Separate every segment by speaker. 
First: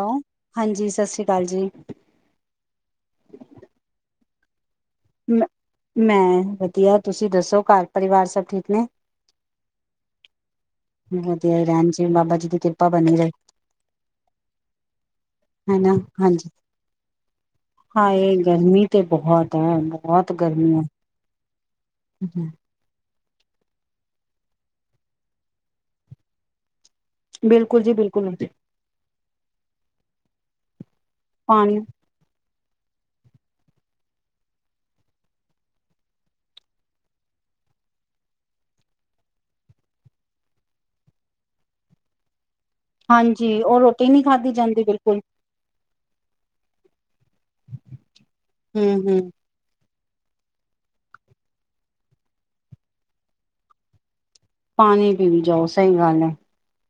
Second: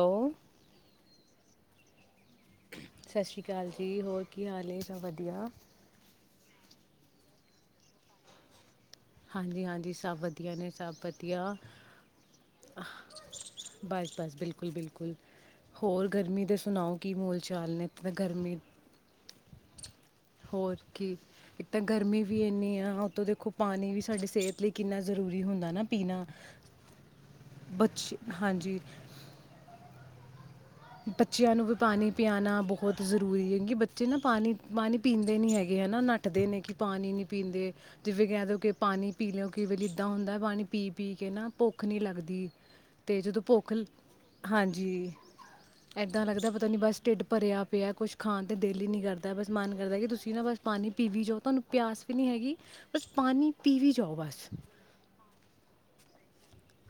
Speaker 1: Hello ਹਾਂਜੀ ਸਤਿ ਸ੍ਰੀ ਅਕਾਲ ਜੀ
Speaker 2: ਸਤਿ ਸ੍ਰੀ ਅਕਾਲ ਜੀ ਹੋਰ ਕੀ ਹਾਲ ਹੈ ਸਭ
Speaker 1: ਮ
Speaker 2: ਵਧੀਆ
Speaker 1: ਮੈਂ ਤੁਸੀਂ ਦੱਸੋ ਘਰ ਪਰਿਵਾਰ ਸਭ ਠੀਕ ਨੇ
Speaker 2: ਹਾਂਜੀ-ਹਾਂਜੀ ਸਭ ਵਧੀਆ ਨੇ। ਬਸ ਵਧੀਆ,
Speaker 1: ਹੀ ਰਹਿਣ ਜੀ ਬਾਬਾ ਜੀ ਦੀ ਕਿਰਪਾ ਬਣੀ ਰਹੇ
Speaker 2: ਬਸ-ਬਸ ਬਿਲਕੁਲ-ਬਿਲਕੁਲ
Speaker 1: ਹਨਾ
Speaker 2: ਹੋਰ ਗਰਮੀ
Speaker 1: ਹਾਂਜੀ
Speaker 2: ਦੇ ਸੁਣਾਓ ਕੀ ਮੋਲ ਚਾਲ ਨੇ ਇੱਥੇ ਤਾਂ
Speaker 1: ਹਾਏ
Speaker 2: ਗਰਮੀ,
Speaker 1: ਤੇ ਬਹੁਤ ਹੈ ਬਹੁਤ ਗਰਮੀ
Speaker 2: ਹੋਰ ਕੀ ਇੱਕ ਤਾਂ ਗਰਮੀ ਵੀ
Speaker 1: ਹੈ
Speaker 2: ਇੰਨੀ ਆ ਉਤੋਂ ਦੇ ਵੇਖੋ ਪਾਣੀ ਵੀ ਸਾਡੀ ਸਿਹਤ ਲਈ ਕਿੰਨਾ ਜ਼ਰੂਰੀ ਹੁੰਦਾ ਨਾ ਪੀਣਾ
Speaker 1: ਬਿਲਕੁਲ ਜੀ
Speaker 2: ਬੱਚੇ
Speaker 1: ਬਿਲਕੁਲ।
Speaker 2: ਹਾਂਜੀ ਬੱਚਿਆਂ ਨੂੰ ਵੀ ਪਾਣੀ ਪਿਆਣਾ ਬਹੁਤ ਬਹੁਤ ਜ਼ਰੂਰੀ ਹੈ ਕਿਉਂਕਿ ਬੱਚੇ ਨਾ ਪਾਣੀ ਪਾਣੀ ਪੀਂਦੇ ਨਹੀਂ ਹੈਗੇ ਹੈ ਨਾ ਨੱਠਦੇ ਨੇ ਕਿ ਪਾਣੀ ਨਹੀਂ ਪੀਂਦੇ, ਜਿਵੇਂ ਕਹਿ ਦਿਉ ਕਿ ਪਾਣੀ ਪੀ ਲਿਓ ਕਈ ਵਾਰੀ ਇੱਦਾਂ ਹੁੰਦਾ ਪਾਣੀ ਪੀ-ਪੀ ਕੇ ਨਾ ਭੁੱਖ ਨਹੀਂ ਲੱਗਦੀ। ਅਤੇ ਜਦੋਂ
Speaker 1: ਹਾਂਜੀ ਉਹ ਰੋਟੀ ਨਹੀਂ ਖਾਧੀ ਜਾਂਦੀ ਬਿਲਕੁਲ।
Speaker 2: ਏਦਾਂ ਲੱਗਦਾ ਪਤਾ ਨੀ ਬਸ ਢਿੱਡ ਭਰਿਆ ਪਿਆ ਕੁਛ ਖਾਣ ਤੇ ਦਿਲ ਈ
Speaker 1: ਹੂੰ
Speaker 2: ਨੀ
Speaker 1: ਹੂੰ
Speaker 2: ਕਰਦਾ ਬਸ ਮਨ ਕਰਦਾ ਕਿ ਤੁਸੀਂ ਤੁਸੀਂ ਨਾ ਬਸ ਪਾਣੀ ਪੀ ਵੀ ਜਾਓ ਤੁਹਾਨੂੰ ਪਿਆਸ ਵੀ ਨਹੀਂ ਹੈਗੀ, ਬਸ ਪਾਣੀ ਪੀ ਵੀ ਜਾਓ ਬਸ।
Speaker 1: ਪਾਣੀ ਪੀਈ ਜਾਓ ਸਹੀ ਗੱਲ ਹੈ।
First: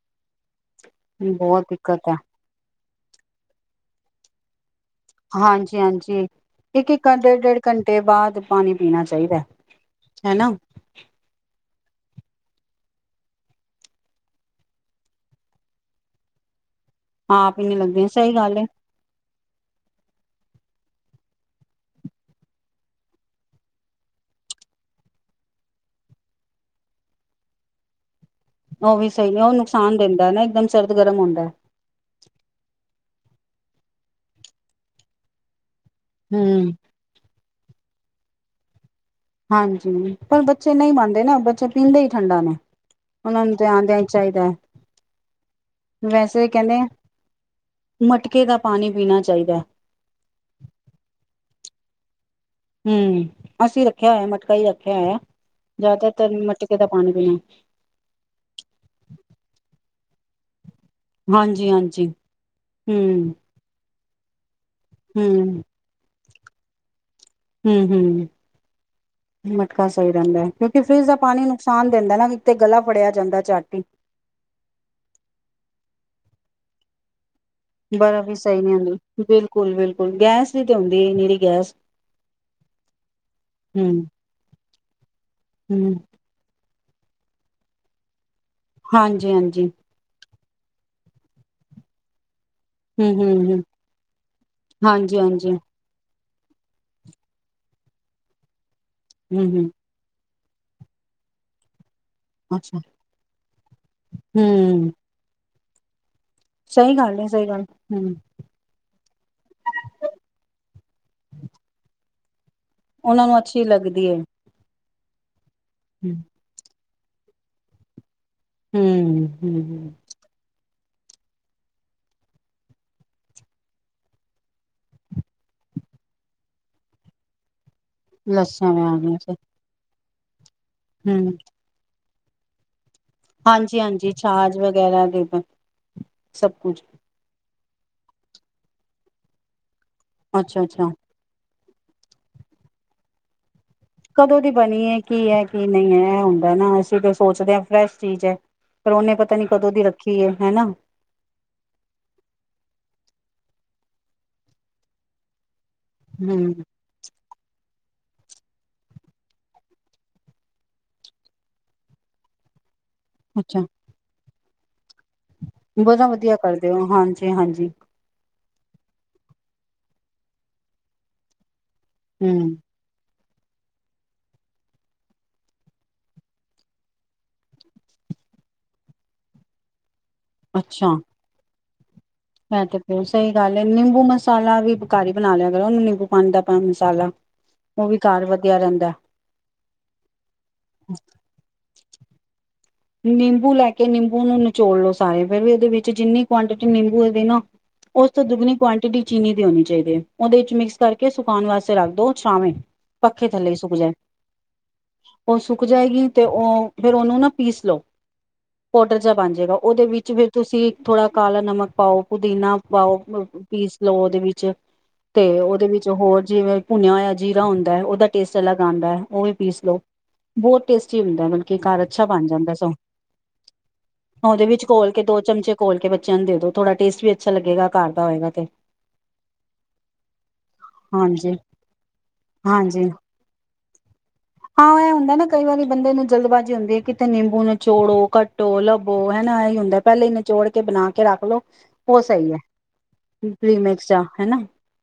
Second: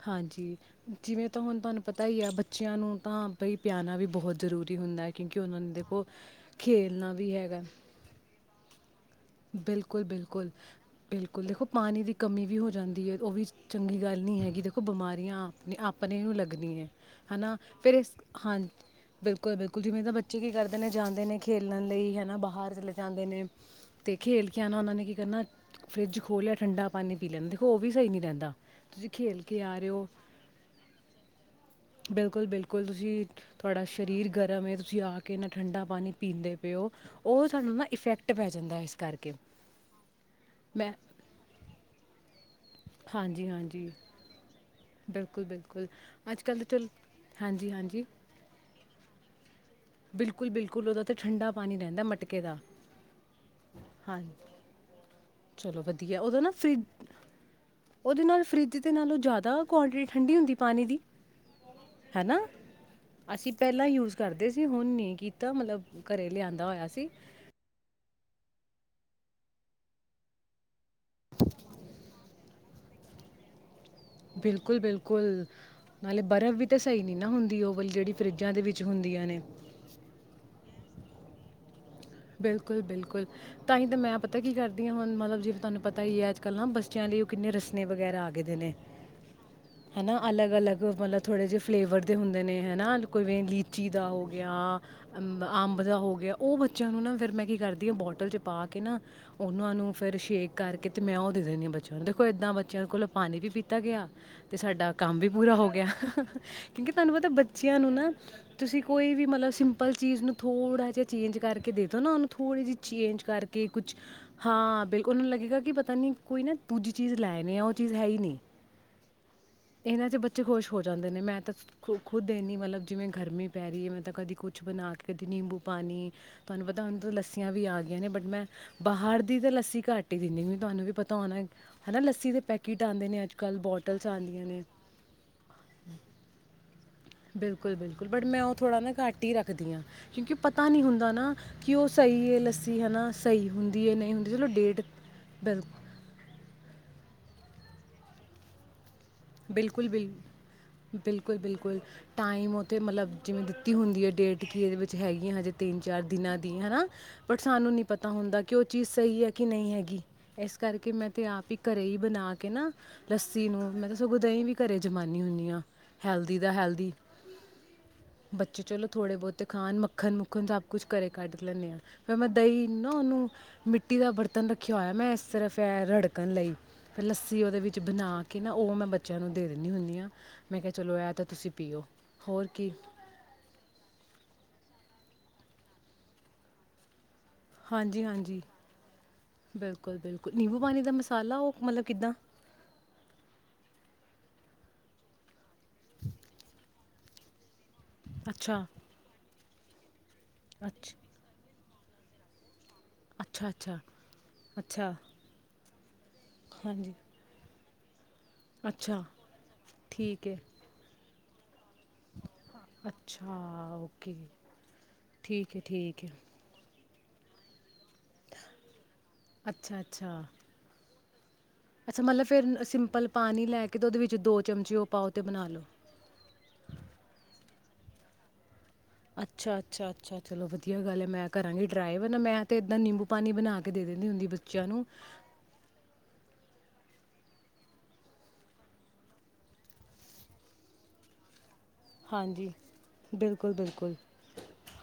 Speaker 2: ਹਾਂਜੀ ਜਿਵੇਂ ਤਾਂ ਹੁਣ
Speaker 1: ਬਹੁਤ
Speaker 2: ਤੁਹਾਨੂੰ ਪਤਾ
Speaker 1: ਦਿੱਕਤ ਹੈ
Speaker 2: ਹੀ ਆ ਬੱਚਿਆਂ ਨੂੰ ਤਾਂ ਬਈ ਪਿਆਣਾ ਵੀ ਬਹੁਤ ਜ਼ਰੂਰੀ ਹੁੰਦਾ ਹੈ ਕਿਉਂਕਿ ਉਹਨਾਂ ਨੇ
Speaker 1: ਹਾਂਜੀ
Speaker 2: ਦੇਖੋ
Speaker 1: ਹਾਂਜੀ ਇੱਕ ਇੱਕ
Speaker 2: ਖੇਲਣਾ ਵੀ
Speaker 1: ਡੇਢ ਡੇਢ
Speaker 2: ਹੈਗਾ।
Speaker 1: ਘੰਟੇ ਬਾਅਦ ਪਾਣੀ ਪੀਣਾ ਚਾਹੀਦਾ ਹਨਾ
Speaker 2: ਬਿਲਕੁਲ-ਬਿਲਕੁਲ, ਬਿਲਕੁਲ ਦੇਖੋ ਪਾਣੀ ਦੀ ਕਮੀ ਵੀ ਹੋ ਜਾਂਦੀ ਹੈ ਉਹ ਵੀ ਚੰਗੀ ਗੱਲ ਨਹੀਂ ਹੈਗੀ ਉਹ ਬਿਮਾਰੀਆਂ ਆਪਣੇ ਨੂੰ ਲੱਗਦੀਆਂ। ਹਨਾ
Speaker 1: ਆਪ ਹੀ ਨੀ
Speaker 2: ਫਿਰ
Speaker 1: ਲੱਗਦੇ
Speaker 2: ਇਸ
Speaker 1: ਸਹੀ ਗੱਲ ਹੈ
Speaker 2: ਹਾਂਜੀ ਬਿਲਕੁਲ-ਬਿਲਕੁਲ ਜਿਵੇਂ ਦਾ ਬੱਚਾ ਬੱਚੇ ਕੀ ਕਰਦੇ ਨੇ ਜਾਂਦੇ ਨੇ ਖੇਲਣ ਲਈ ਹੈ ਨਾ ਬਾਹਰ ਚਲੇ ਜਾਂਦੇ ਨੇ, ਤੇ ਖੇਲ ਕੇ ਆਣਾ ਉਹਨਾਂ ਨੇ ਕੀ ਕਰਨਾ ਫਰਿੱਜ ਖੋਲ ਲਿਆ ਠੰਡਾ ਪਾਣੀ ਪੀ ਲੈਂਦੇ ਦੇਖੋ ਉਹ ਵੀ ਸਹੀ ਨਹੀਂ ਰਹਿੰਦਾ। [unintelligible]
Speaker 1: ਉਹ ਵੀ
Speaker 2: ਤੁਸੀਂ
Speaker 1: ਸਹੀ ਨੇ
Speaker 2: ਖੇਲ
Speaker 1: ਉਹ
Speaker 2: ਕੇ ਆ ਰਹੇ
Speaker 1: ਨੁਕਸਾਨ
Speaker 2: ਹੋ
Speaker 1: ਦਿੰਦਾ ਨਾ ਇੱਕਦਮ ਸਰਦ-ਗਰਮ ਹੁੰਦਾ।
Speaker 2: ਬਿਲਕੁਲ ਬਿਲਕੁਲ ਤੁਸੀਂ ਤੁਹਾਡਾ ਸਰੀਰ ਗਰਮ ਏ ਤੁਸੀਂ ਆ ਕੇ ਇੰਨਾ ਠੰਡਾ ਪਾਣੀ ਪੀਂਦੇ
Speaker 1: ਹੂੰ।
Speaker 2: ਪਏ ਓ ਉਹ ਸਾਨੂੰ ਨਾ ਇਫੈਕਟ ਪੈ ਜਾਂਦਾ ਇਸ ਕਰ
Speaker 1: ਹਾਂਜੀ ਪਰ ਬੱਚੇ ਨਹੀਂ ਮੰਨਦੇ ਨਾ ਬੱਚੇ ਪੀਂਦੇ ਹੀ ਠੰਡਾ ਨੇ। ਉਹਨਾ
Speaker 2: ਹਾਂਜੀ
Speaker 1: ਨੂੰ ਤੇ
Speaker 2: ਹਾਂਜੀ
Speaker 1: ਆਂਦਿਆਂ ਹੀ ਚਾਹੀਦਾ ਐ।
Speaker 2: ਬਿਲਕੁਲ ਬਿਲਕੁਲ ਅੱਜ
Speaker 1: ਵੈਸੇ
Speaker 2: ਕੱਲ੍ਹ ਤਾਂ
Speaker 1: ਕਹਿੰਨੇ ਆ,
Speaker 2: ਚਲ ਹਾਂਜੀ ਹਾਂਜੀ
Speaker 1: ਮਟਕੇ ਦਾ ਪਾਣੀ ਪੀਣਾ ਚਾਹੀਦਾ।
Speaker 2: ਬਿਲਕੁਲ-ਬਿਲਕੁਲ ਉਹਦਾ ਤੇ ਠੰਡਾ ਪਾਣੀ ਰਹਿੰਦਾ ਮਟ ਕੇ ਦਾ।
Speaker 1: ਹੂੰ। ਅਸੀਂ ਰੱਖਿਆ
Speaker 2: ਹਾਂ,
Speaker 1: ਹੋਇਆ ਮਟਕਾ ਹੀ ਰੱਖਿਆ ਹੋਇਆ
Speaker 2: ਚਲੋ ਵਧੀਆ
Speaker 1: ਜ਼ਿਆਦਾਤਰ
Speaker 2: ਉਹਦੇ ਨਾ ਫਰਿ
Speaker 1: ਮਟਕੇ ਦਾ ਪਾਣੀ ਪੀਣਾ
Speaker 2: ਉਹਦੇ ਨਾਲ ਫਰਿਜ ਦੇ ਨਾਲੋਂ ਜ਼ਿਆਦਾ ਕੁਆਂਟਿਟੀ ਠੰਢੀ ਹੁੰਦੀ ਪਾਣੀ ਦੀ,
Speaker 1: ਹਾਂਜੀ ਹਾਂਜੀ
Speaker 2: ਹੈਨਾ,
Speaker 1: ਹੂੰ
Speaker 2: ਅਸੀਂ ਪਹਿਲਾਂ ਯੂਜ ਕਰਦੇ ਸੀ ਹੁਣ ਨੀ ਕੀਤਾ
Speaker 1: ਹੂੰ
Speaker 2: ਮਤਲਬ ਘਰੇ ਲਿਆਂਦਾ ਹੋਇਆ ਸੀ।
Speaker 1: ਹੂੰ ਹੂੰ। ਮਟਕਾ ਸਹੀ ਰਹਿੰਦਾ। ਕੀ ਫਰਿਜ ਦਾ ਪਾਣੀ ਨੁਕਸਾਨ ਦਿੰਦਾ ਨਾ ਵੀ ਤੇ ਗਲਾ ਫੜਿਆ ਜਾਂਦਾ ਚਾਟੀ
Speaker 2: ਬਿਲਕੁਲ-ਬਿਲਕੁਲ ਨਾਲੇ ਬਰਫ਼ ਵੀ ਤਾਂ ਸਹੀ ਨੀ ਨਾ ਹੁੰਣ
Speaker 1: ਬਰਫ਼ ਵੀ ਸਹੀ ਨਹੀਂ ਹੁੰਦੀ ਬਿਲਕੁਲ ਬਿਲਕੁਲ ਗੈਸ ਦੀ ਹੁੰਦੀ ਏ ਨਿਰੀ ਗੈਸ
Speaker 2: ਬਿਲਕੁਲ-ਬਿਲਕੁਲ। ਤਾਂਹੀ ਤਾਂ
Speaker 1: ਹੂੰ।
Speaker 2: ਮੈਂ ਪਤਾ ਕੀ ਕਰਦੀ ਹਾਂ ਹੁਣ ਮਤਲਬ ਜਿਵੇਂ ਤੁਹਾਨੂੰ
Speaker 1: ਹੂੰ
Speaker 2: ਪਤਾ ਹੀ ਹੈ ਅੱਜ-ਕੱਲ੍ਹ ਨਾ ਬੱਸ ਬਚਾਇਆ ਲਈ ਉਹ ਕਿੰਨੇ ਰਸਨੇ ਵਗੈਰਾ ਆ ਗਏ
Speaker 1: ਹਾਂਜੀ-ਹਾਂਜੀ।
Speaker 2: ਅਲਗ-ਅਲੱਗ ਮਤਲਬ ਥੋੜ੍ਹੇ ਜਿਹੇ ਫਲੇਵਰ ਦੇ ਹੁੰਦੇ ਨੇ। ਹਨਾ ਕੋਈਵੇਂ
Speaker 1: ਹੂੰ-ਹੂੰ-ਹੂੰ,
Speaker 2: ਲੀਚੀ ਦਾ ਹੋ ਗਿਆ,
Speaker 1: ਹਾਂਜੀ-ਹਾਂਜੀ,
Speaker 2: ਅੰਬ ਦਾ ਹੋ ਗਿਆ। [unintelligible] ਬਚਾਇਆ ਨੂੰ ਨਾ ਫਿਰ ਮੈਂ ਕੀ ਕਰਦੀ ਹਾਂ ਬੋਟਲ 'ਚ ਪਾ ਕੇ ਨਾ
Speaker 1: ਹੂੰ-ਹੂੰ,
Speaker 2: ਉਹਨਾਂ ਨੂੰ ਫੇਿਰ ਸ਼ੇਕ ਕਰਕੇ ਤੇ ਮੈਂ ਉਹ ਦੇ ਦਿੰਦੀ ਹਾਂ ਬੱਚੇ ਦੇਖੋ ਏਦਾਂ
Speaker 1: ਅੱਛਾ
Speaker 2: ਬੱਚਿਆਂ ਕੋਲ ਪਾਣੀ ਵੀ ਪੀਤਾ ਗਿਆ ਤੇ ਸਾਡਾ
Speaker 1: ਹੂੰ,
Speaker 2: ਕੰਮ ਵੀ ਪੂਰਾ ਹੋ ਗਿਆ। ਗਿਆ। ਕਿਉਂਕਿ
Speaker 1: ਸਹੀ
Speaker 2: ਤੁਹਾਨੂੰ
Speaker 1: ਗੱਲ ਏ
Speaker 2: ਪਤਾ
Speaker 1: ਸਹੀ ਗੱਲ
Speaker 2: ਬੱਚਿਆਂ ਨੂੰ
Speaker 1: ਹੂੰ,
Speaker 2: ਨਾ ਤੁਸੀਂ ਕੋਈ ਵੀ ਮਤਲਬ ਸਿੰਪਲ ਚੀਜ਼ ਨੂੰ ਥੋੜਾ ਜਿਹਾ ਚੇਂਜ ਕਰਕੇ ਦੇਦੋ ਨਾ ਉਹਨੂੰ ਥੋੜ੍ਹੀ ਜਿਹੀ ਚੇਂਜ
Speaker 1: ਉਹਨਾਂ ਨੂੰ ਅੱਛੀ
Speaker 2: ਕਰਕੇ ਕੁਛ
Speaker 1: ਲੱਗਦੀ ਏ।
Speaker 2: ਹਾਂ ਬਿਲ ਉਹਨੂੰ ਲੱਗੇਗਾ ਪਤਾ ਨੀ ਕੋਈ ਨਾ ਦੂਜੀ ਚੀਜ਼ ਲੈਣੀ ਆ ਉਹ ਚੀਜ਼ ਹੈ ਹੀ ਨਹੀਂ
Speaker 1: ਹਮ ਹਮ ਹ
Speaker 2: ਇਹਨਾਂ 'ਚ ਬੱਚੇ ਹੋ ਖੁਸ਼ ਜਾਂਦੇ ਨੇ ਮੈਂ ਤਾਂੁ ਖੁਦ ਇਨੀ ਮਤਲਬ ਜਿਵੇਂ ਗਰਮੀ ਪੈ ਰਹੀ ਹੈ ਮੈਂ ਤਾਂ ਕਦੀ ਕੁਛ ਬਣਾ ਕੇ ਕਦੀ ਨਿੰਬੂ ਪਾਣੀ ਤੁਹਾਨੂੰ ਪਤਾ ਉਹਨੂੰ ਪ ਲੱਸੀਆਂ ਵੀ ਆ ਜਾਆਂ ਨੇ ਬਟ ਮੈਂ
Speaker 1: ਲੱਸਾਂ ਆ
Speaker 2: ਬਾਹਰ
Speaker 1: ਗਈਆਂ
Speaker 2: ਦੀ ਤਾਂ ਲੱਸੀ ਘੱਟ ੇ ਦੀ ਤੁਹਾਨੂੰ ਵੀ ਪਤਾ ਹੋਣਾ ਹਨਾ ਦੇ ਪੈਕਿਟ
Speaker 1: ਹਾਂਜੀ ਹਾਂਜੀ ਛਾਜ ਵਗੈਰਾ ਦੇ ਸਭ ਕੁਝ
Speaker 2: ਬਿਲਕੁਲ ਬਿਲਕੁਲ ਬਟੈਂ ਥੋੜ੍ਹਾ ਨਾ ਘਟ ਹੀ ਰੱਖਦੀਾਂ ਕਿਉਂਕਿ ਪਤਾ ਨਹੀਂੀ
Speaker 1: ਅੱਛਾ-ਅੱਛਾ,
Speaker 2: ਹੁੰਦਾ ਨਾ ਕਿ ਉਹ ਸਹੀ ਹੈ ਲੱਸੀ ਹਨਾ ਸਹੀ ਹੁੰਦੀ ਹੈ ਨਹੀਂ ਹੁੰਦੀ
Speaker 1: ਕਦੋਂ
Speaker 2: ਚਲੋ
Speaker 1: ਦੀ
Speaker 2: ਡੇਟ
Speaker 1: ਬਣੀਏ ਕੀ ਹੈ
Speaker 2: ਬਿਲ
Speaker 1: ਕੀ ਨਹੀਂ ਹੈ ਇਹ ਹੁੰਦਾ ਨਾ ਅਸੀਂ ਸੋਚਦੇ ਹ ਫਰੈਸ਼ ਚੀਜ਼ ਪਰ ਉਹਨੇ ਪਤਾ ਨੀ ਕਦੋਂ ਦੀ
Speaker 2: ਬਿਲਕੁਲ
Speaker 1: ਰੱਖੀ ਏ ਹਨਾ ਹੂੰ,
Speaker 2: ਬਿਲੁ ਬਿਲਕੁਲ ਬਿਲਕੁਲ ਟਾਈਮ ਉਹਤੇ ਮਤਲਬ ਜਿਵੇਂ ਦਿੱਤੀ ਹੁੰਦੀ ਹੈ ਡੇਟ ਕਿ ਇਹਦੇ ਵਿੱਚ ਹੈਗੀ ਆ ਹਜੇ ਤਿੰਨ ਚਾਰ ਦਿਨਾਂ ਦੀ ਹਨਾ ਬ ਸਾਨੂੰ ਨੀ ਪਤਾ ਤਾਂ ਹੁੰਦਾ ਕਿ ਉਹ ਚੀਜ਼ ਸਹੀ ਹੈ ਕਿ ਨਹੀਂ ਹੈਗੀ ਇਸ ਕਰਕੇ ਮੈਂ ਤੇ ਆਪ ਹੀ ਘਰੇ ਹੀ ਬਣਾ ਕੇ ਨਾ ਲੱਸੀ ਨੂੰ ਮੈਂਨੂੰ ਉਹ ਦਹੀਂ ਵੀ ਘਰੈ
Speaker 1: ਬਹੁਤਾ ਵਧੀਆ ਕਰਦੇ ਹੋ ਹਾਂਜੀ ਹਾਂਜੀ
Speaker 2: ਬੱਚੇ ਚਲੋ ਥੋੜ੍ਹੇ ਬਹੁਤੇ ਖਾਣ ਮੱਖਣ ਮੁੱਖਣ ਸਭ ਕੁਛ ਘਰੇ ਕੱਢ ਲੈਂਦੇ ਹਾਂ ਫਿਰ ਮੈ
Speaker 1: ਹੂੰ,
Speaker 2: ਦਹੀਂ ਨਾ ਉਹਨ ਮਿੱਟੀ ਦਾ ਬਰਤਨ ਰੱਖਿਆ ਹੋਇਆ ਮੈਂ ਇਸ ਤਰਫ ਇਹ ਰੜਕਣ ਲਈ ਫ ਲੱਸੀ ਉਹਦੇ ਵਿੱਚ ਬਣਾ ਕੇ ਨਾ ਉਹ ਮੈਂ ਬੱਚਿਆਂ ਨੂੰ ਦੇ ਦਿੰਦੀ ਹੁੰਦੀ ਹਾਂ ਮੈਂ ਕਿਹਾ ਚਲੋ ਐ ਤਾਂ ਤੁਸੀਂ ਪੀਓ ਹੋਰ
Speaker 1: ਇਹ
Speaker 2: ਕੀ
Speaker 1: ਤੇ ਬਹੂਤ ਸਹੀ ਗੱਲ ਹੈ ਨਿੰਬੂ ਮਸਾਲਾ ਵੀ ਘਰ ਹੀ ਬਣਾ ਲਿਆ ਕਰੋ ਉਹਨੂੰ ਨਿੰਬੂ ਪਾਣੀ ਦਾ ਪਾ ਮਸਾਲਾ ਉਹ ਵੀ
Speaker 2: ਹਾਂਜੀ
Speaker 1: ਘਰ
Speaker 2: ਹਾਂਜੀ
Speaker 1: ਵਧੀਆ ਰਹਿੰਦਾ
Speaker 2: ਬਿਲਕੁਲ ਬਿਲਕੁਲ ਨਿੰਬੂ ਪਾਣੀ ਦਾ ਮਸਾਲਾ ਉਹ ਮਤਲਬ ਕਿੱਦਾਂ
Speaker 1: ਨਿੰਬੂ ਲੈ ਕੇ ਨਿੰਬੂ ਨੂੰ ਨਚੋੜ ਲਓ ਸਾਰੇ ਫਿਰਰ ਵੀ ਉਹਦੇ ਵਿੱਚ ਜਿੰਨੀ ਕੁਆਂਟਿਟੀ ਨਿੰਬੂ ਇਹਦੇ ਨਾ ਉਸ ਤੋਂ ਦੁਗਣੀ
Speaker 2: ਅੱਛਾ
Speaker 1: ਕੁਆਂਟਿਟੀ ਚੀਨੀ ਦੀ ਹੋਣੀ ਚਾਹੀਦੀ ਹੈ ਉਹਦੇ ਵਿੱਚ ਮਿਕਸ
Speaker 2: ਅੱਛ
Speaker 1: ਕਰਕੇ ਸੁਕਾਣ ਵਾਸਤੇ ਰੱਖ ਦੋ ਛਾਵੇ ਪੱਖੇ
Speaker 2: ਅੱਛਾ
Speaker 1: ਥੱਲੇ ਸੁੱਕ
Speaker 2: ਅੱਛਾ
Speaker 1: ਜਾਏ
Speaker 2: ਅੱਛਾ
Speaker 1: ਉਹ ਸੁ ਕੁ ਜਾਏਗੀ ਤੇ ਉਹ
Speaker 2: ਹਾਂਜੀ
Speaker 1: ਫੇਰ ਉਹਨੂੰ ਨਾ ਪੀਸ ਲਓ ਪਾੋਡਰ
Speaker 2: ਅੱਛਾ
Speaker 1: ਜ ਬਣ ਜਾੇਗਾ ਉਹਦੇ ਵਿੱਚ
Speaker 2: ਠੀਕ
Speaker 1: ਫੇਿਰ
Speaker 2: ਹੈ
Speaker 1: ਤੁਸੀਂ ਥੋੜ੍ਹਾ ਕਾਲਾ ਨਮਕ ਪਾਉ। ਪੁਦੀਨਾ ਪਾਓ
Speaker 2: ਅੱਛਾ
Speaker 1: ਪ-ਪੀਸ ਲਓ
Speaker 2: ਓਕੇ
Speaker 1: ਉਹਦੇ ਵਿੱਚ ਤੇ
Speaker 2: ਠੀਕ ਹੈ
Speaker 1: ਉਹਦੇ ਵਿੱਚ
Speaker 2: ਠੀਕ ਹੈ
Speaker 1: ਹੋਰ ਜਿਵੇਂ ਭੁਣਿਆ ਹੋਇਆ ਜੀਰਾ ਹੁੰਦਾ ਹੈ ਉਹ ਦਾ ਟੇਸਟ ਅਲੱਗ ਆਉਂਦਾ ਹੈ ਉਹ ਵੀ ਪੀਸ ਲੋਓ
Speaker 2: ਅੱਛਾ ਅੱਛਾ
Speaker 1: ਬਹੁਤ ਟੇਸਟ ਹੀ ਹੁੰਦਾ ਮਤਲਬ
Speaker 2: ਅੱਛਾ
Speaker 1: ਅ
Speaker 2: ਮਤਲਬ
Speaker 1: ਬਣ
Speaker 2: ਫਿਰ
Speaker 1: ਜਾਂਦਾ ਸੋ
Speaker 2: ਸਿੰਪਲ ਪਾਣੀ ਲੈ ਕੇ ਤੇ
Speaker 1: ਉਹਦੇ ਵਿੱਚ
Speaker 2: ਚਮਚੇ ਉਹ
Speaker 1: ਘੋਲ ਕੇ
Speaker 2: ਪਾਓ ਤੇ
Speaker 1: ਦੋ
Speaker 2: ਬਣਾ
Speaker 1: ਚਮਚੇ
Speaker 2: ਲਓ।
Speaker 1: ਘੋਲ ਕੇ ਬੱਚਿਆਂ ਨੂੰ ਦੇ ਦੋ ਥੋੜਾ ਟੇਸਟ ਵੀ ਅੱਛਾ ਲੱਗੇਗਾ ਕਰ ਦਾ ਹੋਏਗਾ ਤੇ
Speaker 2: ਅੱਛਾ ਅੱਛਾ ਅੱਛਾ ਚਲੋ ਵਧੀਆ ਗੱਲ ਹੈ ਮੈਂ
Speaker 1: ਹਾਂਜੀ
Speaker 2: ਕਰਾਂਗੀ ਟਰਾਏ ਵ ਨਾ ਮੈਂ ਤੇ ਇੱਦਾਂ
Speaker 1: ਹਾਂਜੀ
Speaker 2: ਨਿੰਬੂ ਪਾਣੀ ਬਣਾ ਕੇ ਦੇ ਦਿੰਦੀ ਹੁੰਦੀ ਬੱਚਿਆਂ
Speaker 1: ਹਾਂ
Speaker 2: ਨੂੰ।
Speaker 1: ਇਹ ਤੇ ਨਿੰਬੂ ਨਚੋੜੋ ਕੱਟੋ ਲੱਭੋ ਹਨਾ ਇਹੀ ਹੁੰਦਾ ਪਹਿਲੇ ਹੀ ਨਚੋੜ ਕੇ ਬਣਾ ਕੇ ਰੱਖ ਲੋੋ।
Speaker 2: ਹਾਂਜੀ ਬਿਲਕੁਲ ਬਿਲਕੁਲ
Speaker 1: ਜਾਂ ਹਨਾ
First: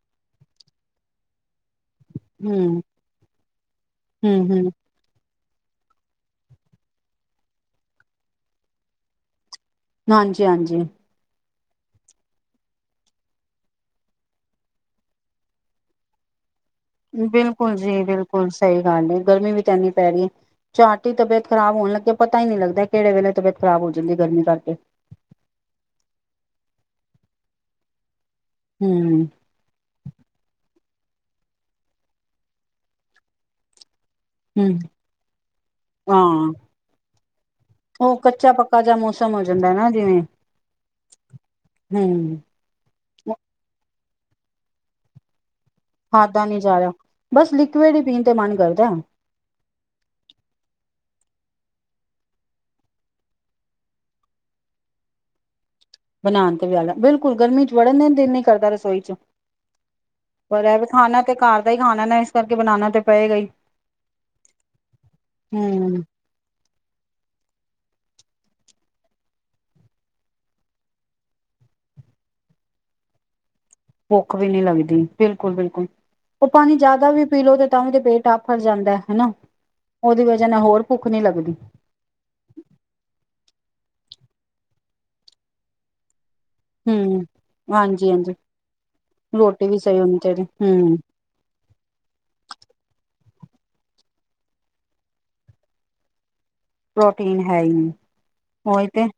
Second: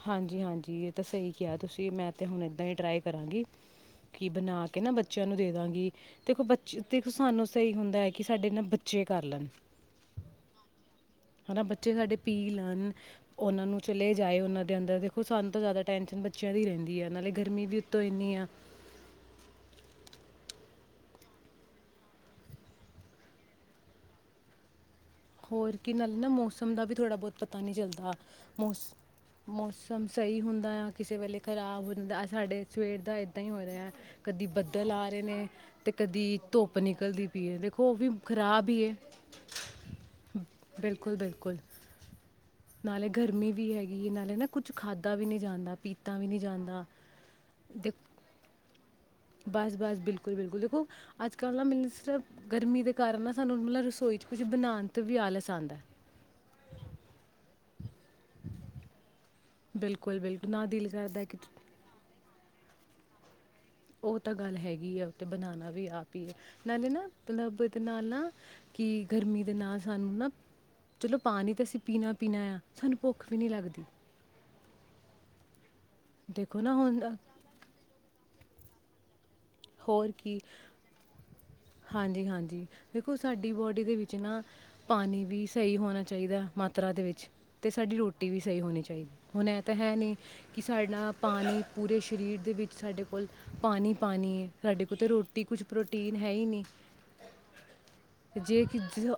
Speaker 2: ਹਾਂਜੀ ਹਾਂਜੀ ਇਹ ਤਾਂ ਸਹੀ ਕਿਹਾ ਤੁਸੀਂ। ਅਤੇ ਮੈਂ ਤਾਂ ਹੁਣ ਇੱਦਾਂ ਹੀ
Speaker 1: ਹਮ
Speaker 2: ਟਰਾਈ ਕਰਾਂਗੀ। ਕੀ
Speaker 1: ਹਮ
Speaker 2: ਬਣਾ
Speaker 1: ਹਮ
Speaker 2: ਕੇ ਨਾ ਬੱਚਿਆਂ ਨੂੰ ਦੇ ਦਾਗੀ ਦੇਖੋ ਬਚੇ ਦੇਖੋ ਸਾਨੂੰ ਸਹੀ ਹੁੰਦਾ ਹੈ ਕਿ ਸਾਡੇ ਨਾ ਬੱਚੇ ਕਰ ਲੈਣ।
Speaker 1: ਹਾਂਜੀ ਹਾਂਜੀ
Speaker 2: ਹਨਾ ਬੱਚੇ ਸਾਡੇ ਪੀ ਲੈਣ। ਉਹਨਾਂ ਨੂੰ ਚਲੇ ਜਾਏ ਉਹਨਾਂ ਦੇ ਅੰਦਰ ਦੇਖੋ ਸਾਨੂੰ ਤੋਂ ਜ਼ਿਆਦਾ ਟੈਨਸ਼ਨ ਬਚੇ
Speaker 1: ਬਿਲਕੁਲ ਜੀ ਬਿਲਕੁਲ ਸਹੀ ਗੱਲ ਨਹੀਂ ਗਰਮੀ ਵੀ ਤਾਂ ਇੰਨੀ ਪੈ ਰਹੀ ਹੈ। ਝਟ ਹੀ ਤਬੀਅਤ ਖਰਾਬ ਹੋਣ ਲੱਗੇ ਪਤਾ ਹੀ ਨਹੀਂ ਲੱਗਦਾ ਕਿਹੜੇ ਵੇਲੇ ਤਬੀਅਤ ਖਰਾਬ ਹੋ ਜਾਂਦੀ ਗਰਮੀ ਕਰਕੇ।
Speaker 2: ਹੋਰ ਕੀ ਨਾਲ ਨਾ ਮੌਸਮ ਦਾ ਵੀ ਥੋੜ੍ਹਾ ਬਹੁਤ ਪਤਾ ਨੀ ਚੱਲਦਾ। ਮੌਸ
Speaker 1: ਹੂੰ
Speaker 2: ਮੌਸਮ ਸਹੀ ਹੁੰਦਾ ਆ ਕਿਸੇ ਵੇਲੇ ਖ਼ਰਾਬ ਹੁੰਦਾ ਸਾਡੇ ਸਵੇਰ ਦਾ ਇੱਦਾਂ ਹੀ ਹੋ ਰਿਹਾ। ਕਦੀ
Speaker 1: ਹੂੰ
Speaker 2: ਬੱਦਲ ਆ ਰਹੇ ਨੇ ਅਤੇ ਕਦੀ
Speaker 1: ਹਾਂ
Speaker 2: ਧੁੱਪ ਨਿਕਲਦੀ ਪਈ ਹੈ। ਦੇਖੋ ਉਹ
Speaker 1: ਕੱਚਾ
Speaker 2: ਖਰਾਬ
Speaker 1: ਪੱਕਾ
Speaker 2: ਹੀ ਹੈ।
Speaker 1: ਜਿਹਾ ਮੌਸਮ ਹੋ ਜਾਂਦਾ ਨਾ ਜਿਵੇਂ
Speaker 2: ਬਿਲਕੁਲ ਬਿਲਕੁਲ
Speaker 1: ਹੂੰ
Speaker 2: ਨਾਲੇ ਗਰਮੀ ਵੀ ਹੈਗੀ। ਇਹ ਨਾਲੇ ਨਾ ਕੁੱਛ ਖਾਧਾ ਵੀ ਨਹੀਂ ਜਾਂਦਾ। ਪੀਤਾ ਵੀ ਨਹੀਂ
Speaker 1: ਖਾਦਾਂ ਨੀ ਜਾ
Speaker 2: ਜਾਂਦਾ
Speaker 1: ਰਿਹਾ ਬਸ
Speaker 2: ਦੇ
Speaker 1: ਲਿਕੁਿਡ ਹੀ ਪੀਣ ਤੇ ਮਨ ਕਰਦਾ।
Speaker 2: ਬਸ ਬਸ ਬਿਲਕੁਲ ਬਿਲਕੁਲ ਦੇਖੋ ਅੱਜ ਕੱਲ ਨਾ ਮਤਲ ਸ ਗਰਮੀ ਦੇ ਕਾਰਨ ਨਾ ਸਾਨੂੰ ਮਤਲਬ ਰਸੋਈ ਚ ਕੁਝ ਬਣਾਣ ਤੇ ਵੀ ਆਲਸ ਆਂਦਾ ਹੈ।
Speaker 1: ਬਣਾਣ ਤੇ ਵੀ ਆਦਾ ਬਿਲਕੁਲ ਗਰਮੀ ਚ ਵੜਨ ਦੇ ਦਿਨ ਹੀ ਕਰਦਾ ਰਸੋਈ ਚ
Speaker 2: ਬਿਲਕੁਲ ਬਿਲਕੁਲ
Speaker 1: ਪਰ
Speaker 2: ਨਾ
Speaker 1: ਇਹ ਵੀ
Speaker 2: ਦਿਲ
Speaker 1: ਖਾਣਾ
Speaker 2: ਕਰਦਾ
Speaker 1: ਤੇ
Speaker 2: ਕਿ
Speaker 1: ਘਰ ਦਾ ਹੀ ਖਾਣਾ ਨਾ ਕਰਕੇ ਬਣਾਣਾ ਤੇ ਪਏਗਾ ਹੀ।
Speaker 2: ਉਹ ਤਾਂ ਗੱਲ ਹੈਗੀ ਆ ਓ ਬਣਾਣਾ ਵੀ
Speaker 1: ਹੂੰ।
Speaker 2: ਆਪ ਹੀ ਹੈ ਨਾੇ ਨਾ ਮਤਲਬ ਤੇ ਨਾਲ ਨਾ ਕਿ ਗਰਮੀ ਦੇ ਨਾਲ ਸਾਨੂੰ ਨਾ ਚਲੋ ਪਾਣੀ ਤਾਂ ਅਸੀਂ ਪੀਣਾ ਪੀਣਾ ਆ ਸਾਨੂੰ ਭੁੱਖ ਵੀ ਨੀ ਲੱਗਦੀ।
Speaker 1: ਭੁੱਖ ਵੀ ਨਹੀਂ ਲੱਗਦੀ ਬਿਲਕੁਲ ਬਿਲਕੁਲ ਉਹ
Speaker 2: ਦੇਖੋ ਨਾ
Speaker 1: ਪਾਣੀ
Speaker 2: ਹੁਣ
Speaker 1: ਜ਼ਿਆਦਾ ਵੀ ਪੀ ਲੋੋ ਤੇ ਤਾਂ ਵੀ ਤੇ ਪੇਟ ਆਪ ਆਫਰ ਜਾਂਦਾ ਹਨਾ।
Speaker 2: ਹੋਰ
Speaker 1: ਉਹਦੀ
Speaker 2: ਕੀ
Speaker 1: ਵਜ੍ਹਾ ਨਾਲ ਹੋਰ ਭੁੱਖ ਨਹੀਂ ਲੱਗਦੀ
Speaker 2: ਹਾਂਜੀ ਹਾਂਜੀ ਦੇਖੋ ਸਾਡੀ ਬੋਡੀ ਦੇ ਵਿੱਚ ਨਾ ਪਾਣੀ ਵੀ ਸਹੀ ਹੋਣਾ ਚਾਹੀਦਾ। ਮਾਤਰਾ ਦੇ
Speaker 1: ਹੂੰ
Speaker 2: ਵਿੱਚ ਤੇ ਸਾਡੀ
Speaker 1: ਹਾਂਜੀ
Speaker 2: ਰੋਟੀ
Speaker 1: ਹਾਂਜੀ
Speaker 2: ਵੀ ਸਹੀ ਹੋਣੀ ਚਾਹੀਦੀ ਹੁਣ ਐਂ
Speaker 1: ਰੋਟੀ
Speaker 2: ਤਾਂ
Speaker 1: ਵੀ
Speaker 2: ਹੈ
Speaker 1: ਸਹੀ
Speaker 2: ਨਹੀਂ
Speaker 1: ਹੋਣੀ ਚਾਹੀਦੀ
Speaker 2: ਕਿ
Speaker 1: ਹੂੰ
Speaker 2: ਸਾਡਾ ਪਾਣੀ ਪੂਰੇ ਸਰੀਰ ਦੇ ਵਿੱਚ ਸਾਡੇ ਕੋਲ ਪਾਣੀ ਪਾਣੀ ਸਾਡੇ ਕੋਲ ਤਾਂ ਰੋਟੀ ਕੁਛ ਪ੍ਰੋਟੀਨ ਹੈ ਹੀ ਨਹੀਂ
Speaker 1: ਪ੍ਰੋਟੀਨ ਹੈ ਹੀ ਨਹੀਂ
Speaker 2: ਜੇ
Speaker 1: ਓ
Speaker 2: ਕਿ
Speaker 1: ਹੀ ਤੇ।
Speaker 2: ਜ-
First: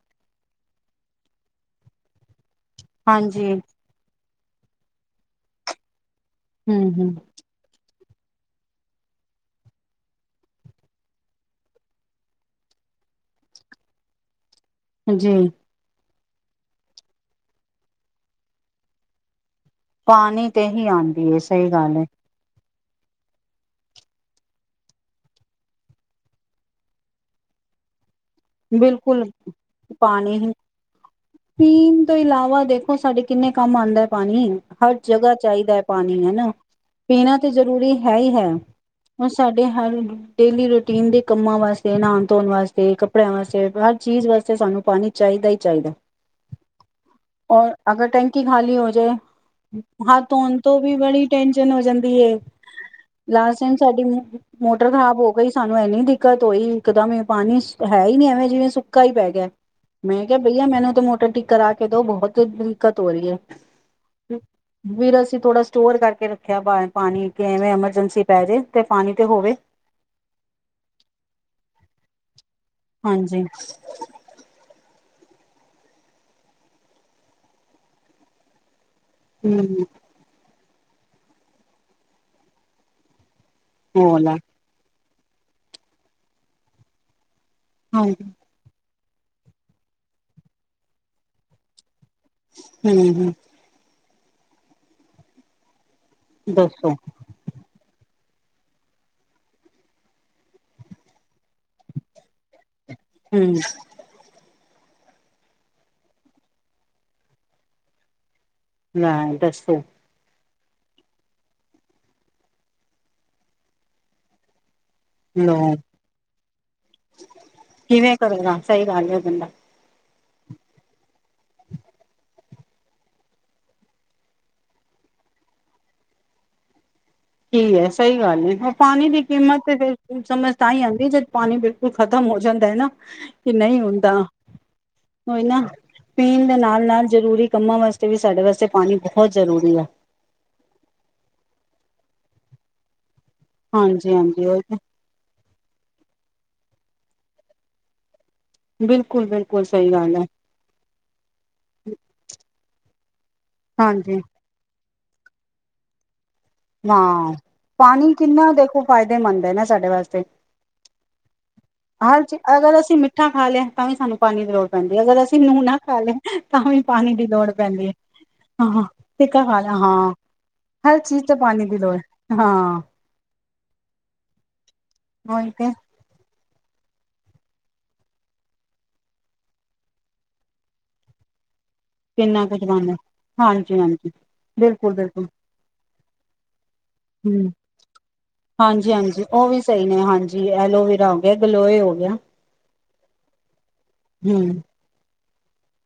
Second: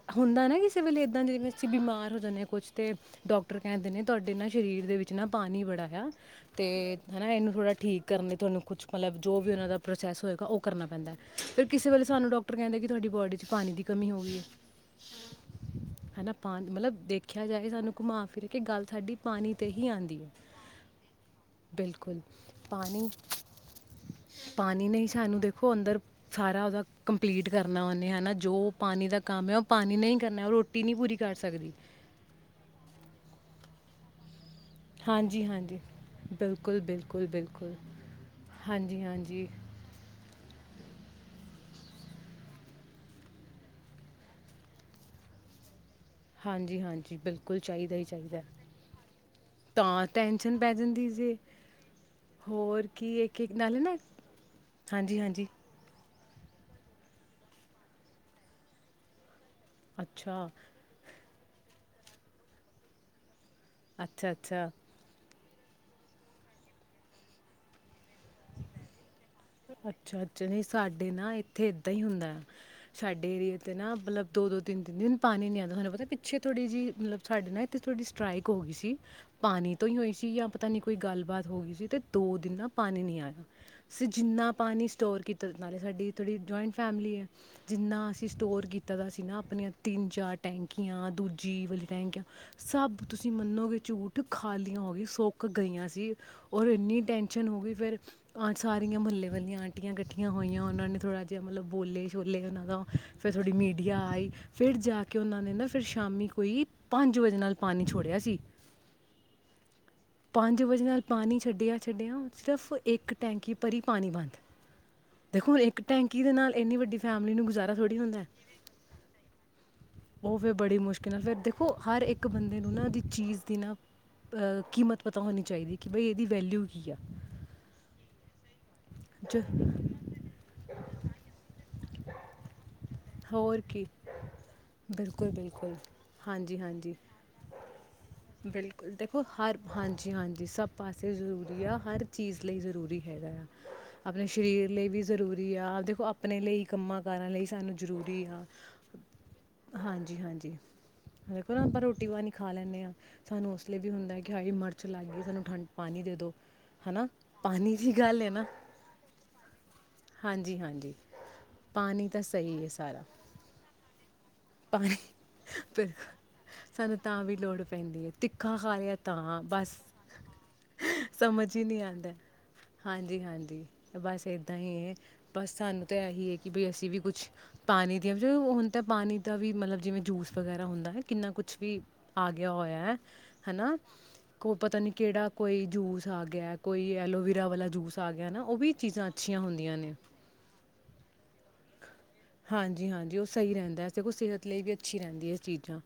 Speaker 2: [unintelligible] ਵੇਲੇ ਇਦਾ ਦੇ ਜਿਵੇਂ ਅੱਸੀ ਬਿਮਾਰ ਹੋ ਜਾਂਦੇ ਹ ਕੁਛ। ਅਤੇ
Speaker 1: ਹਾਂਜੀ
Speaker 2: ਡਾਕਟਰ ਕਹਿੰਦੇ ਨੇ ਤੁਹਾਡੇ ਨਾ ਸਰੀਰ ਦੇ ਵਿੱਚ ਨਾ ਪਾਣੀ ਬੜਾ ਆ। ਤੇ
Speaker 1: ਹੂੰ ਹੂੰ
Speaker 2: ਹਨਾ ਇਹਨੂੰ ਥੋੜ੍ਹਾ ਠੀਕ ਕਰਨੀ ਤੁਹਾਨੂੰ ਕੁਛ ਮਤਲਬ ਜੋ ਵੀ ਉਹਨਾਂ ਦਾ ਸੈਸ ਹੋਏਗਾ ਉਹ ਕਰਨਾ ਪੈਂਦਾ, ਫਿਰ ਕਿਸੇ ਵੇਲੇ ਸਾਨੂੰ ਡਾਕਟਰ ਕਹਿੰਦੇ ਕਿ ਤੁਹਾਡੀ ਬੋਡੀ ਚ ਪਾਣੀ ਦੀ ਕਮੀ ਹੋ ਗਈ ਹੈ।
Speaker 1: ਹੰਜੀ
Speaker 2: ਪਾ ਮਤਲਬ ਦੇਖਿਆ ਜਾਏ ਸਾਨੂੰ ਘੁੰਮਾ ਫਿਰ ਕੇ ਗੱਲ ਸਾਡੀ ਪਾਣੀ ਤੇ ਹੀ ਆਂਦੀ ਹੈ
Speaker 1: ਪਾਣੀ ਤੇ ਹੀ ਆਂਦੀ ਏ ਸਹੀ ਗੱਲ ਏ।
Speaker 2: ਬਿਲਕੁਲ ਪਾਣੀ ਪਾਣੀ ਨੇ ਸਾਨੂੰ ਦੇਖੋ ਅੰਦਰ ਸਾਰਾ ਉਹਦਾ ਕੰਪਲੀਟ ਕਰਨਾ ਉਹੁੰਨੇ ਹੈਨਾ।
Speaker 1: ਬਿਲਕੁਲ ਪਾਣੀ ਹੀ,
Speaker 2: ਉਹ ਰੋਟੀ ਨਹੀਂ ਪੂਰੀ ਕਰ ਸਕਦੀ
Speaker 1: ਪੀਣ ਤੋਂ ਇਲਾਵਾ ਦੇਖੋ ਸਾਡੇ ਕਿੰਨੇ ਕੰਮ ਆਂਦਾ ਹੈ ਪਾਣੀ। ਹਰ ਜਗ੍ਹਾ
Speaker 2: ਹਾਂਜੀ
Speaker 1: ਚਾਹੀਦਾ
Speaker 2: ਹਾਂਜੀ
Speaker 1: ਹੈ ਪਾਣੀ ਹਨਾ,
Speaker 2: ਬਿਲਕੁਲ ਬਿਲਕੁਲ
Speaker 1: ਪੀਣਾ ਤੇ
Speaker 2: ਬਿਲਕੁਲ
Speaker 1: ਜ਼ਰੂਰੀ ਹੈ ਹੀ ਹੈ
Speaker 2: ਹਾਂਜੀ
Speaker 1: ਹੁਣ
Speaker 2: ਹਾਂਜੀ
Speaker 1: ਸਾਡੇ ਹਰ ਡੇਲੀ ਰੂਟੀਨ ਦੇ ਕੰਮਾਂ ਵਾਸਤੇ, ਨਹਾਉਣ ਧੋਣ ਵਾਸਤੇ ਕੱਪੜਿਆਂ ਵਾਸਤੇ ਹਰ ਚੀਜ਼ ਵਾਸਤੇ ਸਾਨੂੰ ਪਾਣੀ ਚਾਹੀਦੈ ਹੀ ਚਾਹੀਦੈ।
Speaker 2: ਹਾਂਜੀ ਹਾਂਜੀ ਬਿਲਕੁਲ
Speaker 1: ਔਰ
Speaker 2: ਚਾਹੀਦਾ ਹੀ
Speaker 1: ਅਗਰ
Speaker 2: ਚਾਹੀਦਾ
Speaker 1: ਟੈਂਕੀ
Speaker 2: ਹੈ।
Speaker 1: ਖਾਲੀ ਹੋ ਜਾਏ,
Speaker 2: ਤਾਂ
Speaker 1: ਹੱਥ ਧੋਣ
Speaker 2: ਟੈਨਸ਼ਨ ਪੈ
Speaker 1: ਤੋਂ ਵੀ
Speaker 2: ਜਾਂਦੀ
Speaker 1: ਬੜੀ
Speaker 2: ਸੀ
Speaker 1: ਟੈਂਨਸ਼ਨ ਹੋ ਜਾਂਦੀ ਏ,
Speaker 2: ਹੋਰ ਕੀ ਇੱਕ ਇੱਕ
Speaker 1: ਲਾਸਟ ਟਾਈਮ
Speaker 2: ਨਾਲੇ ਨਾ
Speaker 1: ਸਾਡੀ ਮੋ-ਮੋਟਰ ਖ਼ਰਾਬ
Speaker 2: ਹਾਂਜੀ
Speaker 1: ਹੋ
Speaker 2: ਹਾਂਜੀ
Speaker 1: ਗਈ ਸਾਨੂੰ ਇਨੀ ਦਿੱਖ ਦਿੱਕਤ ਹੋਈ ਇਕਦਮ ਇਹ ਪਾਣੀ ਹੈ ਹੀ ਨਹੀਂ ਐਵੇਂ ਜਿਵੇਂ ਸੁੱਕਾ ਹੀ ਪੈ ਗਿਆ। ਮੈਂ ਕਿਹਾ
Speaker 2: ਅੱਛਾ
Speaker 1: ਬਈਆ ਮੈਨੂੰ ਤੇ ਮੋਟਰ ਟਿੱ ਕਰਾ ਕੇ ਦੋ ਬਹੁਤ ਦਿ-ਦਿੱਕਤ ਹੋ ਰਹੀ ਹੈ।
Speaker 2: ਅੱਛਾ ਅੱਛਾ
Speaker 1: ਵੀਰ ਅਸੀ ਥੋੜਾ ਸਟੋਰ ਕਰਕੇ ਰੱਖਿਆ ਪਾ-ਪਾਣੀ ਕਿ ਐਵੇਂ ਐਮਰਜੈਂਸੀ ਪੈ ਜੇ ਤੇ ਪਾਣੀ ਤੇ ਹੋਵੇ।
Speaker 2: ਅੱਛਾ-ਅੱਛਾ ਨਹੀਂ ਸਾਡੇ ਨਾ ਇੱਥੇ ਏਦਾਂ ਹੀ ਹੁੰਦਾ ਹੈ। ਸਾਡੇ
Speaker 1: ਹਾਂਜੀ
Speaker 2: ਵੀ ਏਥੇ ਤੇ ਨਾ ਮਤਲਬ ਦੋ-ਦੋ ਤਿੰਨ-ਤਿੰਨ ਦਿਨ ਪਾਣੀ ਨੀ ਆਂਦਾ ਤੁਹਾਨੂੰ ਪਤਾ ਪਿੱਚੇ ਥੋੜ੍ਹੀ ਜਿ ਮਤਲਬ ਸਾਡੇ ਨਾ ਇਥੇ ਥੋੜੀ ਸਟਾਈਕ ਹੋ ਗਈ ਸੀ ਪਾਣੀ
Speaker 1: ਹੂੰ
Speaker 2: ਤੋਂ ਹੀ ਹੋਈ ਸੀ ਜਾਂ ਪਤਾਂ ਨਹੀਂ ਕੋਈ ਗੱਲਬਾਤ ਹੋ ਗਈ ਸੀ ਤੇ ਦੋ ਦਿਨ ਨਾ ਪਾਣੀ ਨਹੀਂ ਆਇਆ। ਅਸੀਂ
Speaker 1: ਹੂ
Speaker 2: ਜਿੰਨਾ ਪਾਣੀ ਸਟੋਰ [unintelligible] ਨਾਲੇ ਸਾਡੀ ਥੋੜ੍ਹੀ ਜੁਆਇੰਟ ਫੈਮਿਲੀ ਹੈ। ਜਿੰਨਾ ਅਸੀਂ
Speaker 1: ਹਾਂਜੀ
Speaker 2: ਸਟੋਰ ਕੀਤਾ ਕੀਤਾ ਦਾ ਸੀਂ ਨਾ ਆਪਣੀਆਂ ਤਿੰਨ ਚਾਰ ਟੈਂਕੀਆਂ ਦੂਜੀ ਵ [unintelligible] ਸਭ
Speaker 1: ਹੂੰ
Speaker 2: ਤੁਸੀਂ
Speaker 1: ਹੂੰ
Speaker 2: ਮੰਨੋਗੇ ਝੂਠ ਖਾਲੀਆਂ ਹੋ ਗਈ ਸੁੋੱਕ ਗਈਆਂ ਸੀ ਜ ਔਰ
Speaker 1: ਦੱਸੋ
Speaker 2: ਇੰਨੀ ਟੈਂਸ਼ਨ ਹੋ ਗਈ ਫਿਰ ਅ ਸ ਮਹੱਲੇ ਵੱਲੀਆਂ ਆਂਟੀਆਂ ਇਕੱਠੀਆਂ ਹੋਈਆਂ ਉਹਨਾਂ ਨੇ ਥੋੜ੍ਹਾ ਜਿਹਾ ਮਤਲਬੋਲੇ ਸ਼ੋਲੇ ਉਹਨਾਂ ਦਾ ਫਿਰਥੋੜੀ
Speaker 1: ਹੂੰ
Speaker 2: ਮੀਡੀਆ ਆਈ ਫਿਰ ਜਾ ਕੇ ਕਿ ਉਹਨਾਂ ਨੇ ਨਾ ਫਿਰ ਸ਼ਾਮੀ ਕੋਈ ਪੰਜ ਵਜੇ ਨਾਲ ਪਾਣੀ ਛੋੜਿਆ ਸੀ
Speaker 1: ਲੇ ਦੱਸੋ
Speaker 2: ਪੰਜ ਵਜੇ ਨਾਲ ਪਾਣੀ ਛੱਡਿਆ ਛੱਡਿਆ ਸਿਰਫ਼ ਇੱਕ ਟੈਂਕੀ ਭਰੀ ਪਾਣੀ ਬੰਦ
Speaker 1: ਲੋ
Speaker 2: ਦੇਖੋੁਣ ਇੱਕ ਟੈਂਕੀ ਦੇ ਨਾਲ ਇੰਨੀ ਵੱਡੀ ਫੈਮਲੀ ਨੂੰ ਗੁਜ਼ਾਰਾ ਥੋੜ੍ਹੀ
Speaker 1: ਕਿਵੇਂ
Speaker 2: ਹੁੰਦਾ ਹੈ
Speaker 1: ਕਰੇਗਾ ਸਹੀ ਗੱਲ ਹੈ ਬੰਦਾ
Speaker 2: ਉਹ ਫਿਰ ਬੜੀ ਮੁਸ਼ਕਿਲ ਨਾਲ ਫੇਿਰ ਦੇਖੋ ਹਰ ਇੱਕ ਬੰਦੇ ਨੂੰ ਦੀ ਚੀਜ਼ ਦੀ ਨਾ ਅਹ ਕੀਮਤ ਪਤਾ ਹੋਣੀ ਚਾਹੀਦੀ ਕਿ ਭ ਇਹਦੀ ਵੈਲਿਊ ਕੀ ਆ
Speaker 1: ਕੀ ਹੈ ਸਹੀ ਗੱਲ ਹੈ ਉਹ ਪਾਣੀ ਦੀ
Speaker 2: ਜ
Speaker 1: ਕੀਮਤ ਫਿਰ ਸਮਝ ਤਾਂ ਹੀ ਆਉਂਦੀ ਜਦ ਪਾਣੀ ਬਿਲਕੁਲ ਖਤਮ ਹੋ ਜਾਂਦਾ ਹੈ ਨਾ ਕਿ
Speaker 2: ਹੋਰ
Speaker 1: ਨਹੀਂ
Speaker 2: ਕੀ
Speaker 1: ਹੁੰਦਾ
Speaker 2: ਬਿਲਕੁਲ
Speaker 1: ਹੋ ਨਾ
Speaker 2: ਬਿਲਕੁਲ
Speaker 1: ਪੀਣ ਦੇ
Speaker 2: ਹਾਂਜੀ
Speaker 1: ਨਾਲ
Speaker 2: ਹਾਂਜੀ
Speaker 1: ਨਾਲ ਜ਼ਰੂਰੀ ਕੰਮਾਂ ਵਾਸਤੇ ਵੀ ਸਾਡੇ ਵਾਸਤੇ
Speaker 2: ਬਿਲਕੁਲ
Speaker 1: ਪਾਣੀ
Speaker 2: ਦੇਖੋ
Speaker 1: ਬਹੁਤ
Speaker 2: ਹਰ
Speaker 1: ਜ਼ਰੂਰੀ ਹੈ
Speaker 2: ਹਾਂਜੀ ਹਾਂਜੀ ਸਭ ਪਾਸੇ ਜ਼ਰੂਰੀ ਆ ਹਰ ਚੀਜ਼ ਲਈ ਜ਼ਰੂਰੀ ਹੈਗਾ ਆ
Speaker 1: ਹਾਂਜੀ
Speaker 2: ਆਪਣੇ
Speaker 1: ਹਾਂਜੀ
Speaker 2: ਸਰੀਰ
Speaker 1: ਉਹ
Speaker 2: ਲਈ ਵੀ ਜ਼ਰੂਰੀ ਰੀ ਆ ਦੇਖੋ ਆਪਣੇ ਲਈ ਕੰਮਾਂ ਕਾਰਾਂ ਲਈ ਸਾਨੂੰ ਜ਼ਰੂਰੀ ਆ
Speaker 1: ਬਿਲਕੁਲ ਬਿਲਕੁਲ ਸਹੀ ਗੱਲ
Speaker 2: ਹਾਂਜੀ
Speaker 1: ਹੈ
Speaker 2: ਹਾਂਜੀ ਦੇਖੋ ਨਾ ਆਪਾਂ ਰੋਟੀ ਪਾਣੀੀ ਖਾ ਲੈਂਦੇ ਹਾਂ ਸਾਨੂੰ ਉਸ ਲਈ ਵੀ ਹੁੰਦਾ
Speaker 1: ਹਾਂਜੀ
Speaker 2: ਹੈ ਮਿਰਚ ਲੱਗ ਗਈ ਸਾਨੂੰ ਠੰਡ ਪਾਣੀ ਦੇ ਦਿਉ ਹੈ ਨਾ
Speaker 1: ਵਾਂ
Speaker 2: ਦੀ
Speaker 1: ਪਾਣੀ
Speaker 2: ਗੱਲ ਹੈ ਨਾ
Speaker 1: ਕਿੰਨਾ ਦੇਖੋ ਫਾਇਦੇਮੰਦ ਹੈ ਨਾ ਸਾਡੇ ਵਾਸਤੇ
Speaker 2: ਹਾਂਜੀ ਹਾਂਜੀ ਪਾਣੀ ਤਾਂ
Speaker 1: ਹਰ ਚ
Speaker 2: ਸਹੀ ਹੈ
Speaker 1: ਅਗਰ ਅਸੀਂ
Speaker 2: ਸਾਰਾ
Speaker 1: ਮਿੱਠਾ ਖਾ ਲਿਆ ਤਾਂ ਵੀ ਸਾਨੂੰ ਪਾਣੀ ਦੀ ਲੋੜ
Speaker 2: ਪਾਣੀ
Speaker 1: ਪੈਂਦੀ ਹੈ ਅਗਰ ਅਸੀਂ ਨੂੰਹ ਨਾ ਖਾ
Speaker 2: ਬਿਲਕੁਲ
Speaker 1: ਲਏ ਤਾਂ ਵੀ
Speaker 2: ਸਾਨੂੰ
Speaker 1: ਪਾਣੀ
Speaker 2: ਤਾਂ
Speaker 1: ਦੀ
Speaker 2: ਵੀ
Speaker 1: ਲੋੜ ਪੈਂਦੀ ਹੈ
Speaker 2: ਤਿੱਖਾ ਖਾ
Speaker 1: ਹਾਂ
Speaker 2: ਲਿਆ ਤਾਂ
Speaker 1: ਤਿੱਖਾ ਖਾ ਲੈ
Speaker 2: ਬਸ
Speaker 1: ਹਾਂ ਹਰ ਚੀਜ਼
Speaker 2: ਸਮਝ ਹੀ
Speaker 1: ਦੀ
Speaker 2: ਨਹੀਂ
Speaker 1: ਲੋ
Speaker 2: ਆਉਂਦਾ
Speaker 1: ਹਾਂ
Speaker 2: ਹਾਂਜੀ ਹਾਂਜੀ ਬਸ ਏਦਾਂ ਹੀ
Speaker 1: ਉਹੀ
Speaker 2: ਬਸ
Speaker 1: ਤੇ
Speaker 2: ਸਾਨੂੰ ਤਾਂ ਇਹੀ ਹੈ ਕਿ ਬਈ ਅਸੀਂ ਵੀ ਕੁਛ ਪਾਣੀ ਦੀਆਂ ਹੁਣ ਤਾਂ ਪਾਣੀ ਤਾਂ ਵੀ ਮਤਲਬ ਜਿਵੇਂ ਜੂਸ ਵਗੈਰਾ ਹੁੰਦਾ ਹੈ ਕਿੰਨਾ ਕੁਛ ਵੀ ਆ
Speaker 1: ਕਿੰਨਾ
Speaker 2: ਗਿਆ
Speaker 1: ਕੁ
Speaker 2: ਹੋਇਆ
Speaker 1: ਜ਼ਮਾਨਾ
Speaker 2: ਹੈ ਹਨਾ
Speaker 1: ਹਾਂਜੀ ਹਾਂਜੀ
Speaker 2: ਕੋਈ ਪਤਾ ਨੀ
Speaker 1: ਬਿਲਕੁਲ ਬਿਲਕੁਲ
Speaker 2: ਕਿਹੜਾ ਕੋਈ ਜੂਸ ਸਾਗ ਗਿਆ ਕੋਈ ਐਲੋਵੀਰਾ
Speaker 1: ਹਮ
Speaker 2: ਵਾਲਾ ਜੂਸ ਆ ਗਿਆ ਨਾ ਉਹ ਵੀ
Speaker 1: ਹਾਂਜੀ
Speaker 2: ਚੀਜ਼ਾਂ
Speaker 1: ਹਾਂਜੀ
Speaker 2: ਅੱਛੀਆਂ
Speaker 1: ਉਹ ਵੀ
Speaker 2: ਹੁੰਦੀਆਂ
Speaker 1: ਸਹੀ ਨੇ ਹਾਂਜੀ ਐਲੋਵੇਰਾ ਹੋ ਗਿਆ ਗਲੋਏ ਹੋ ਗਿਆ
Speaker 2: ਜੀ ਹਾਂਜੀ ਉਹ ਸਹੀ ਰਹਿੰਦਾ ਦੇਖੋ ਸਿਹਤ
Speaker 1: ਹਮ
Speaker 2: ਲਈ ਵੀ ਅੱਛੀ ਰਹਿੰਦੀ ਹੈ ਚੀਜ਼ਾਂ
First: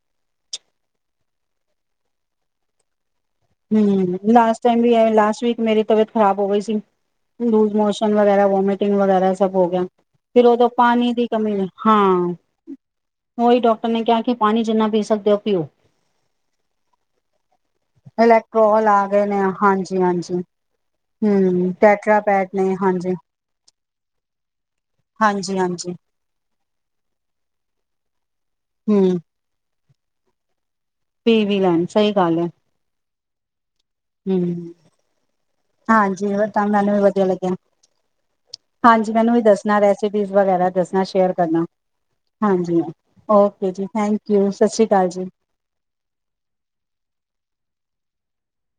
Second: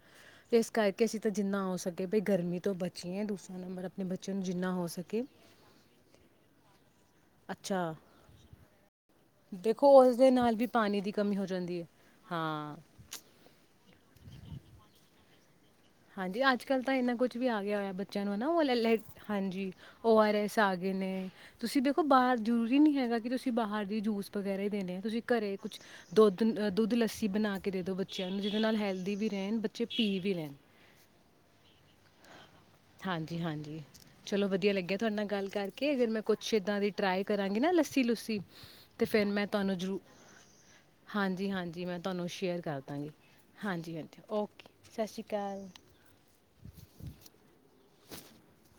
Speaker 2: ਤੇ ਇਸ ਕਰਕੇ ਅਸੀਂ ਤਾਂ ਜਿੰਨਾ ਹੋ ਸਕੇ ਵੀ ਗਰਮੀ ਤੋਂ ਬਚੀਏ ਨੰਬਰ ਆਪਣੇ
Speaker 1: ਹਮ
Speaker 2: ਬੱਚਿਆਂ ਨੂੰ
Speaker 1: ਲਾਸਟ
Speaker 2: ਜਿੰਨਾ
Speaker 1: ਟਾਈਮ
Speaker 2: ਹੋ
Speaker 1: ਵੀ ਆ
Speaker 2: ਸਕੇ
Speaker 1: ਲਾਸਟ ਵੀਕ ਮੇਰੀ ਤਬੀਅਤ ਖ਼ਰਾਬ ਹੋ ਗਈ ਸੀ ਲੂਜ
Speaker 2: ਅੱਛਾ
Speaker 1: ਮੋਸ਼ਨ ਵਗੈਰਾ ਵੋਮੀਟਿੰਗ ਵਗੈਰਾ ਸਭ ਹੋ ਗਿਆ
Speaker 2: ਦੇਖੋ ਉਸ ਦੇ
Speaker 1: ਫਿਰ
Speaker 2: ਨਾਲ ਵੀ
Speaker 1: ਉਦੋਂ ਪਾਣੀ ਦੀ
Speaker 2: ਹੋ
Speaker 1: ਕਮੀ ਨੇ
Speaker 2: ਜਾਂਦੀ ਹੈ
Speaker 1: ਹਾਂ ਉਹੀ ਡਾਕਟਰ ਨੇ ਕਿਹਾ ਕਿ ਪਾਣੀ ਜਿੰਨਾ ਪੀ ਸਕਦੇ ਹੋ ਪੀਓ
Speaker 2: ਹਾਂਜੀ ਅੱਜ ਕੱਲ ਤਾਂ ਇੰਨਾ ਕੁਝ ਵੀ ਆ ਗਿਆ ਹੋਇਆ ਬੱਚਿਆਂ ਨੂੰ ਹੈਾ
Speaker 1: ਇਲੈਕਟ੍ਰੋਲ
Speaker 2: ਉਹ
Speaker 1: ਆ ਗਏ ਨੇ
Speaker 2: ਹਾਂਜੀ ਓ ਆਰ
Speaker 1: ਹਾਂਜੀ
Speaker 2: ਐਸ ਆ ਗਏ ਨੇ
Speaker 1: ਹਮ
Speaker 2: ਤੁਸੀਂ ਦੇੇਖੋ
Speaker 1: ਟੈਟਰਾ
Speaker 2: ਬਾਹਰ
Speaker 1: ਪੈਟ ਨੇ
Speaker 2: ਜ਼ਰੂਰੀ ਨੀ
Speaker 1: ਹਾਂਜੀ
Speaker 2: ਹੈਗਾ ਕਿ ਤੁਸੀਂ ਬਾਹਰ ਜੂਸ ਵਗੈਰਾ ਦੇਣੇ ਤੁਸੀਂ ਘਰੇ
Speaker 1: ਹਾਂਜੀ
Speaker 2: ਕੁਛ
Speaker 1: ਹਾਂਜੀ
Speaker 2: ਦੁੱਧ ਅਹ ਦੁੱਧ ਲੱਸੀ ਬਣਾ ਕੇ ਦੇ ਦੋ ਬੱਚਿਆਂ ਨੂੰ ਜਿਹਦੇ ਨਾਲ ਹੈਲਦੀ
Speaker 1: ਹਮ
Speaker 2: ਵੀ ਰਹਿਣ ਚ ਪੀ ਵੀ ਲੈਂਦਾ।
Speaker 1: ਪੀ ਵੀ ਲੈਣ ਸਹੀ ਗੱਲ ਹੈ।
Speaker 2: ਹਾਂਜੀ- ਹਾਂਜੀ, ਚਲੋ
Speaker 1: ਹਮ
Speaker 2: ਵਧੀਆ ਲੱਗਿਆ ਤੁਹਾਡੇ ਨਾਲ ਗੱਲ ਕਰਕੇ ਅਗਰ ਮੈਂ
Speaker 1: ਹਾਂਜੀ
Speaker 2: ਕੁਛ
Speaker 1: ਤਾਂ
Speaker 2: ਏਦਾਂ ਦੀ
Speaker 1: ਮੈਨੂੰ ਵੀ
Speaker 2: ਟਰਾਈ
Speaker 1: ਵਧੀਆ ਲੱਗਿਆ
Speaker 2: ਕਰਾਂਗੀ ਨਾ ਲੱਸੀ ਲੁੱਸੀ ਤੇ
Speaker 1: ਹਾਂਜੀ
Speaker 2: ਫਿਰ
Speaker 1: ਮੈਨੂੰ ਵੀ
Speaker 2: ਮੈਂ ਤੁਹਾਨੂੰ
Speaker 1: ਦੱਸਣਾ
Speaker 2: ਜਰੂਰ
Speaker 1: ਰੈਸਿਪੀਜ਼ ਵਗੈਰਾ ਦੱਸਣਾ ਸ਼ੇਅਰ
Speaker 2: ਹਾਂਜੀ
Speaker 1: ਕਰਨਾ
Speaker 2: ਹਾਂਜੀ ਮੈਂ ਤੁਹਾਨੂੰ ਸ਼ੇਅਰ
Speaker 1: ਹਾਂਜੀ
Speaker 2: ਕਰਦਾਂਗੀ
Speaker 1: ਓਕੇ ਜੀ
Speaker 2: ਹਾਂਜੀ- ਹਾਂਜੀ
Speaker 1: ਥੈਂਕ ਯੂ
Speaker 2: ਓਕੇ ਸਤਿ
Speaker 1: ਅਕਾਲ
Speaker 2: ਸ਼੍ਰੀ
Speaker 1: ਜੀ
Speaker 2: ਅਕਾਲ। [unintelligible]